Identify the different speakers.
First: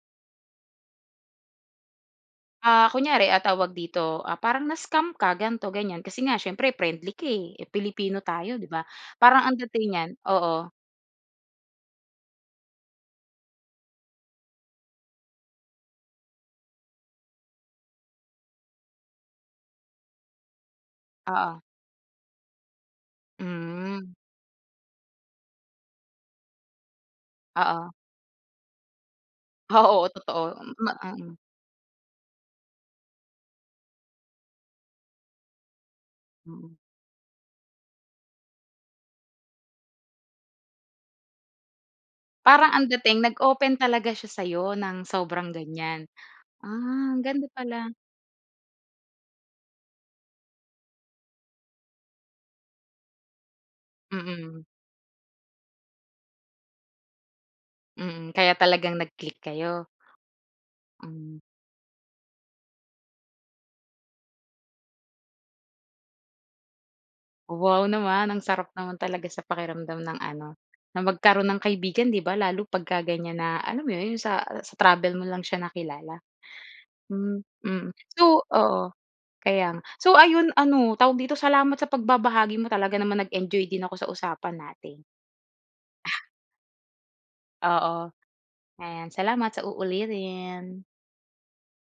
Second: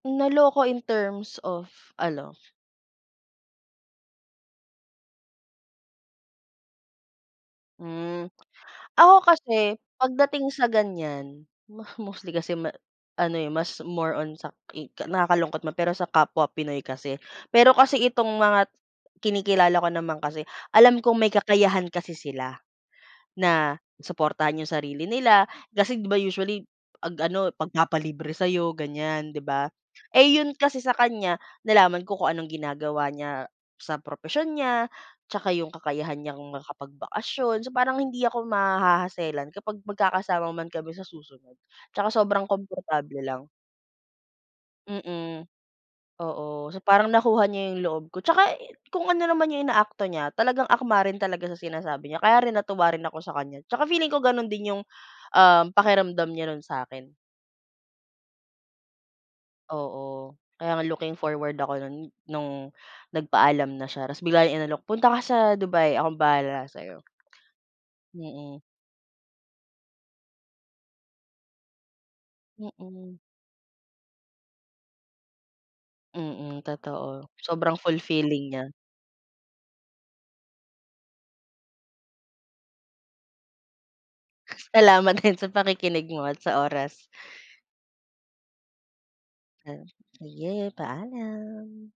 Speaker 1: Naloko in terms of ano?
Speaker 2: Ah, kunyari ah, tawag dito, ah, parang na-scam ka, ganito ganyan kasi nga, siyempre, friendly ka eh. Eh, Pilipino
Speaker 1: Hmm.
Speaker 2: tayo, di ba?
Speaker 1: Ako
Speaker 2: Parang ang
Speaker 1: kasi
Speaker 2: dating niyan
Speaker 1: pagdating sa
Speaker 2: oo.
Speaker 1: ganyan, mo mostly kasi ma ano eh, mas more on sa ki nakakalungkot man pero sa kapwa Pinoy kasi. Pero kasi itong mga kinikilala ko naman kasi, alam kong may
Speaker 2: Oo.
Speaker 1: kakayahan kasi sila. Na
Speaker 2: Hmm.
Speaker 1: suportahan yung sarili nila. Kasi 'di ba usually, 'pag ano,
Speaker 2: Oo.
Speaker 1: magpapalibre sa'yo ganyan, di ba.
Speaker 2: Oo,
Speaker 1: Eh,
Speaker 2: totoo.
Speaker 1: yun kasi
Speaker 2: Ma
Speaker 1: sa
Speaker 2: ah, mm.
Speaker 1: kanya, nalaman ko kung anong ginagawa niya sa propesyon niya, tsaka yung kakayahan niyang
Speaker 2: Mm.
Speaker 1: makapagbakasyon. So, parang hindi ako maha-hassle-an kapag magkakasama man kami sa susunod. Tsaka sobrang
Speaker 2: Parang ang
Speaker 1: komportable
Speaker 2: dating
Speaker 1: lang.
Speaker 2: nag-open talaga siya sa'yo, ng
Speaker 1: Mm,
Speaker 2: sobrang ganyan.
Speaker 1: oo. So, parang
Speaker 2: Ah, ganda
Speaker 1: nakuha niya yung
Speaker 2: pala.
Speaker 1: loob ko. Tsaka i kung ano naman yung inaakto niya, talagang akma rin talaga sa sinasabi niya. Kaya rin natuwa rin ako sa kanya. Tsaka feeling ko ganun
Speaker 2: Mm.
Speaker 1: din yung, um, pakiramdam niya nun sa'kin.
Speaker 2: Mm, kaya talagang nag-click kayo?
Speaker 1: Oo, kaya nga looking
Speaker 2: Mm.
Speaker 1: forward ako no'n, no'ng nagpaalam na siya tapos bigla niya inalok, "Punta ka sa Dubai, akong bahala sa'yo."
Speaker 2: Wow, naman! Ang
Speaker 1: Mm.
Speaker 2: sarap naman talaga sa pakiramdam ng ano, na magkaroon ng kaibigan, 'di ba? Lalo pagka
Speaker 1: Mm.
Speaker 2: ganyan na alam mo 'yon? Sa-sa travel mo lang siya nakilala.
Speaker 1: Mm, totoo.
Speaker 2: Mm,
Speaker 1: Sobrang
Speaker 2: mm. So,
Speaker 1: fulfilling niya.
Speaker 2: oo. Kaya nga. So ayun, ano, tawag dito? Salamat sa pagbabahagi mo, talaga naman nag-enjoy din ako sa usapan natin.
Speaker 1: Salamat din sa pakikinig mo
Speaker 2: Ah.
Speaker 1: at sa oras.
Speaker 2: Oo, ayan. Salamat, sa
Speaker 1: Ah, [unintelligible]
Speaker 2: uulitin.
Speaker 1: Paalam.